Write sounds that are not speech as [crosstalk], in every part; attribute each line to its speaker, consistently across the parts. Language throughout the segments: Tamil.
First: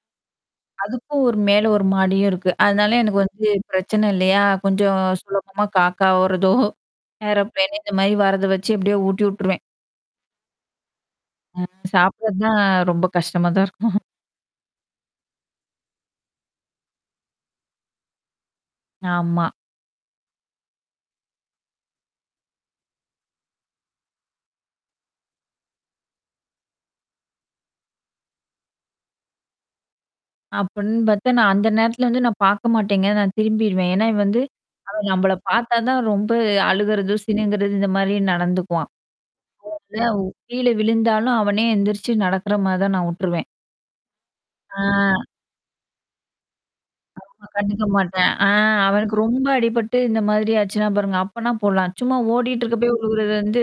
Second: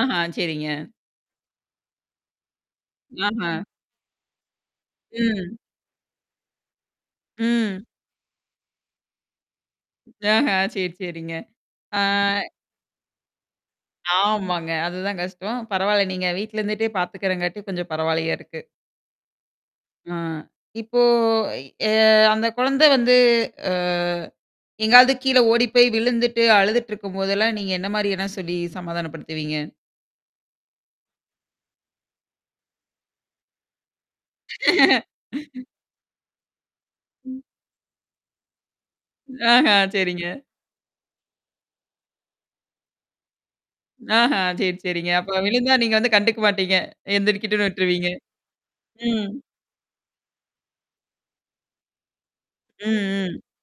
Speaker 1: ஆஹா சரிங்க.
Speaker 2: அதுக்கும் ஒரு மேல 1 மாடியும் இருக்கு அதனால எனக்கு வந்து
Speaker 1: ஆஹம்.
Speaker 2: பிரச்சனை இல்லையா, கொஞ்சம்
Speaker 1: ம்.
Speaker 2: சுலபமா காக்கா வர்றதோ ஏரோபிளேன்
Speaker 1: ம்.
Speaker 2: இந்த மாதிரி வர்றத வெச்சு எப்படியோ ஊட்டி விட்டுருவேன்.
Speaker 1: ஆஹா! சரி, சரிங்க. ஆ.
Speaker 2: சாப்பிடறது தான் ரொம்ப கஷ்டமா தான் இருக்கும்.
Speaker 1: ஆமாங்க. அது தான் கஷ்டம். பரவால்ல, நீங்க வீட்ல இருந்துட்டே பாத்துக்கறதுனால கொஞ்சம் பரவாயில்லையா இருக்கு.
Speaker 2: ஆமா.
Speaker 1: ஆ. இப்போ எ அ அந்த குழந்தை வந்து அ எங்காவது கீழ ஓடிப் போய் விழுந்துட்டு அழுதுட்டு இருக்கும் போது எல்லாம் நீங்க என்ன மாதிரி எல்லாம் சொல்லி சமாதானப்படுத்துவீங்க?
Speaker 2: அப்படின்னு பாத்தா நான் அந்த நேரத்துல வந்து நான் பாக்க மாட்டேங்க நான் திரும்பிருவேன். ஏன்னா, இவன் வந்து அவன் நம்மள
Speaker 1: [laughs]
Speaker 2: பாத்தாதான் ரொம்ப அழுகுறது சிணுங்குறது இந்த மாதிரி நடந்துக்குவான்.
Speaker 1: ஆஹ
Speaker 2: அதனால,
Speaker 1: சரிங்க.
Speaker 2: கீழ விழுந்தாலும் அவனே எந்திரிச்சு நடக்குற மாதிரி தான் நான் உட்டுருவேன்.
Speaker 1: ஆஹா சரி,
Speaker 2: ஆ.
Speaker 1: சரிங்க. அப்ப விழுந்தா நீங்க வந்து கண்டுக்க மாட்டீங்க.
Speaker 2: ஆமா.
Speaker 1: எந்திரிக்கிட்டுன்னு விட்டுருவீங்க.
Speaker 2: கண்டுக்கமாட்டேன், அ அவனுக்கு
Speaker 1: ம்.
Speaker 2: ரொம்ப அடிபட்டு இந்த மாதிரி ஆச்சுனா பாருங்க அப்ப நான் போலாம் சும்மா
Speaker 1: ம்.
Speaker 2: ஓடிட்ருக்கப்ப விழுகுறது
Speaker 1: ம்.
Speaker 2: வந்து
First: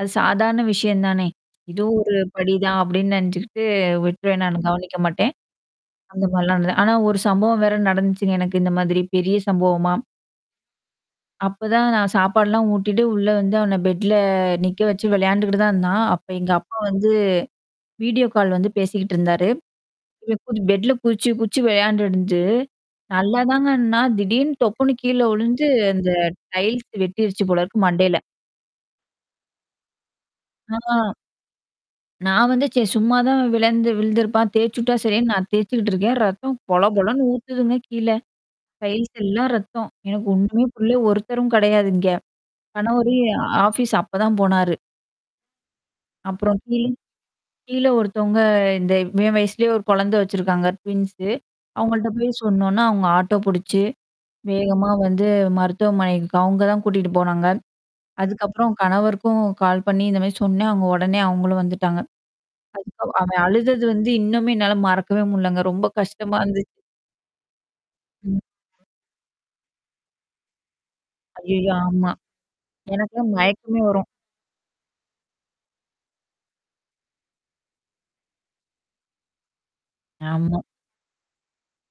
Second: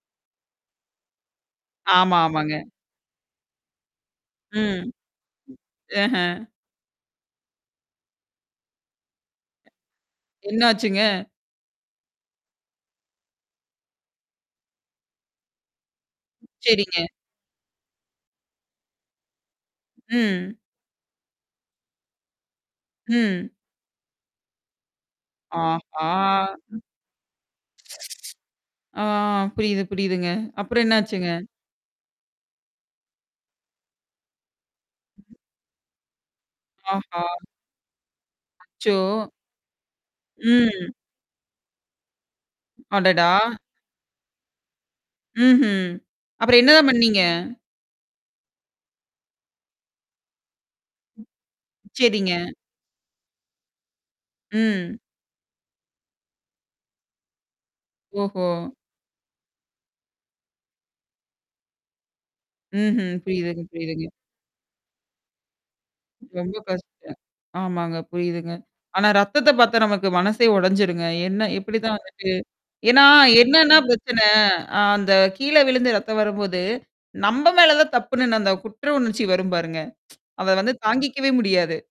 Speaker 2: அது சாதாரண விஷயம் தானே, இதுவும் ஒரு
Speaker 1: ஆமா,
Speaker 2: படி
Speaker 1: ஆமாங்க.
Speaker 2: தான் அப்படின்னு நெனச்சுகிட்டு விட்ருவேன் நானு
Speaker 1: ம்.
Speaker 2: கவனிக்க மாட்டேன். அந்த
Speaker 1: அஹ்.
Speaker 2: மாதிரிலாம் ஆனா ஒரு சம்பவம் வேற நடந்துச்சுங்க எனக்கு இந்த மாதிரி பெரிய சம்பவமா
Speaker 1: என்னாச்சுங்க?
Speaker 2: அப்பதான் நான் சாப்பாடுலாம் ஊட்டிட்டு உள்ள வந்து அவன பெட்ல நிக்க வெச்சு விளையாண்டுகிட்டு தான் இருந்தான், அப்ப எங்க அப்பா
Speaker 1: சரிங்க.
Speaker 2: வந்து வீடியோ கால் வந்து பேசிக்கிட்டு இருந்தாரு. இவன்
Speaker 1: ம்.
Speaker 2: இப்டி பெட்ல குதிச்சு குதிச்சு விளையாண்ட்டுருந்துட்டு
Speaker 1: ம்.
Speaker 2: நல்லாதாங்க இருந்தான், திடீர்னு தொப்புனு கீழ விழுந்து
Speaker 1: ஆஹா!
Speaker 2: அந்த டைல்ஸ் வெட்டிருச்சு போல இருக்கு மண்டையில.
Speaker 1: ஆ புரியுது, புரியுதுங்க. அப்புறம்
Speaker 2: ஆ.
Speaker 1: என்னாச்சுங்க?
Speaker 2: நான் வந்து சரி சும்மாதான் விழுந் விழுந்துருப்பான், தேச்சு விட்டா சரின்னு நான் தேச்சுக்கிட்டு இருக்கேன், ரத்தம்
Speaker 1: ஆஹா!
Speaker 2: பொலபொலன்னு ஊத்துதுங்க கீழ.
Speaker 1: அச்சோ!
Speaker 2: டைல்ஸ் எல்லாம் ரத்தம், எனக்கு ஒண்ணுமே
Speaker 1: ம்.
Speaker 2: புரியல, ஒருத்தரும் கிடையாது இங்க. கணவரும்,
Speaker 1: அடடா!
Speaker 2: ஆபீஸ் அப்பதான் போனாரு.
Speaker 1: ம்ஹ்ம்.
Speaker 2: அப்புறம்
Speaker 1: அப்புறம் என்ன
Speaker 2: கீ
Speaker 1: தான் பண்ணீங்க?
Speaker 2: கீழ ஒருத்தவங்க இவன் வயசுலயே ஒரு குழந்தை வெச்சிருக்காங்க, ட்வின்ஸ் அவங்கள்ட்ட போய்
Speaker 1: சரிங்க.
Speaker 2: சொன்ன உடனே அவங்க ஆட்டோ புடிச்சு வேகமா
Speaker 1: ம்.
Speaker 2: வந்து மருத்துவமனைக்கு அவங்க தான் கூட்டிட்டு போனாங்க.
Speaker 1: ஓஹோ!
Speaker 2: அதுக்கப்புறம் கணவருக்கும் கால் பண்ணி இந்த மாதிரி சொன்னேன், அவங்க உடனே அவங்களும் வந்துட்டாங்க.
Speaker 1: ம்ஹ்ம்.
Speaker 2: அதுக்கப்புறம் அவன்
Speaker 1: புரியுதுங்க,
Speaker 2: அழுதது
Speaker 1: புரியுதுங்க.
Speaker 2: வந்து இன்னுமே என்னால மறக்கவே முடியலங்க, ரொம்ப கஷ்டமா
Speaker 1: ரொம்ப
Speaker 2: இருந்துச்சு.
Speaker 1: கஷ்டம். ஆமாங்க
Speaker 2: ம்.
Speaker 1: புரியுதுங்க. ஆனா ரத்தத்த பாத்தா நமக்கு மனசே ஒடஞ்சிடும்ங்க. என்ன
Speaker 2: ஐயய்யோ!
Speaker 1: எப்படிதான்
Speaker 2: ஆமா.
Speaker 1: வந்துட்டு ஏன்னா,
Speaker 2: எனக்கெல்லாம்
Speaker 1: என்னன்னா
Speaker 2: மயக்கமே வரும்.
Speaker 1: பிரச்சனை, அந்த கீழ விழுந்து ரத்தம் வரும் போது நம்ப மேல தான் தப்புன்னு அந்த குற்றவுணர்ச்சி வரும் பாருங்க, [tsk] அத
Speaker 2: ஆமா.
Speaker 1: வந்து தாங்கிக்கவே முடியாது.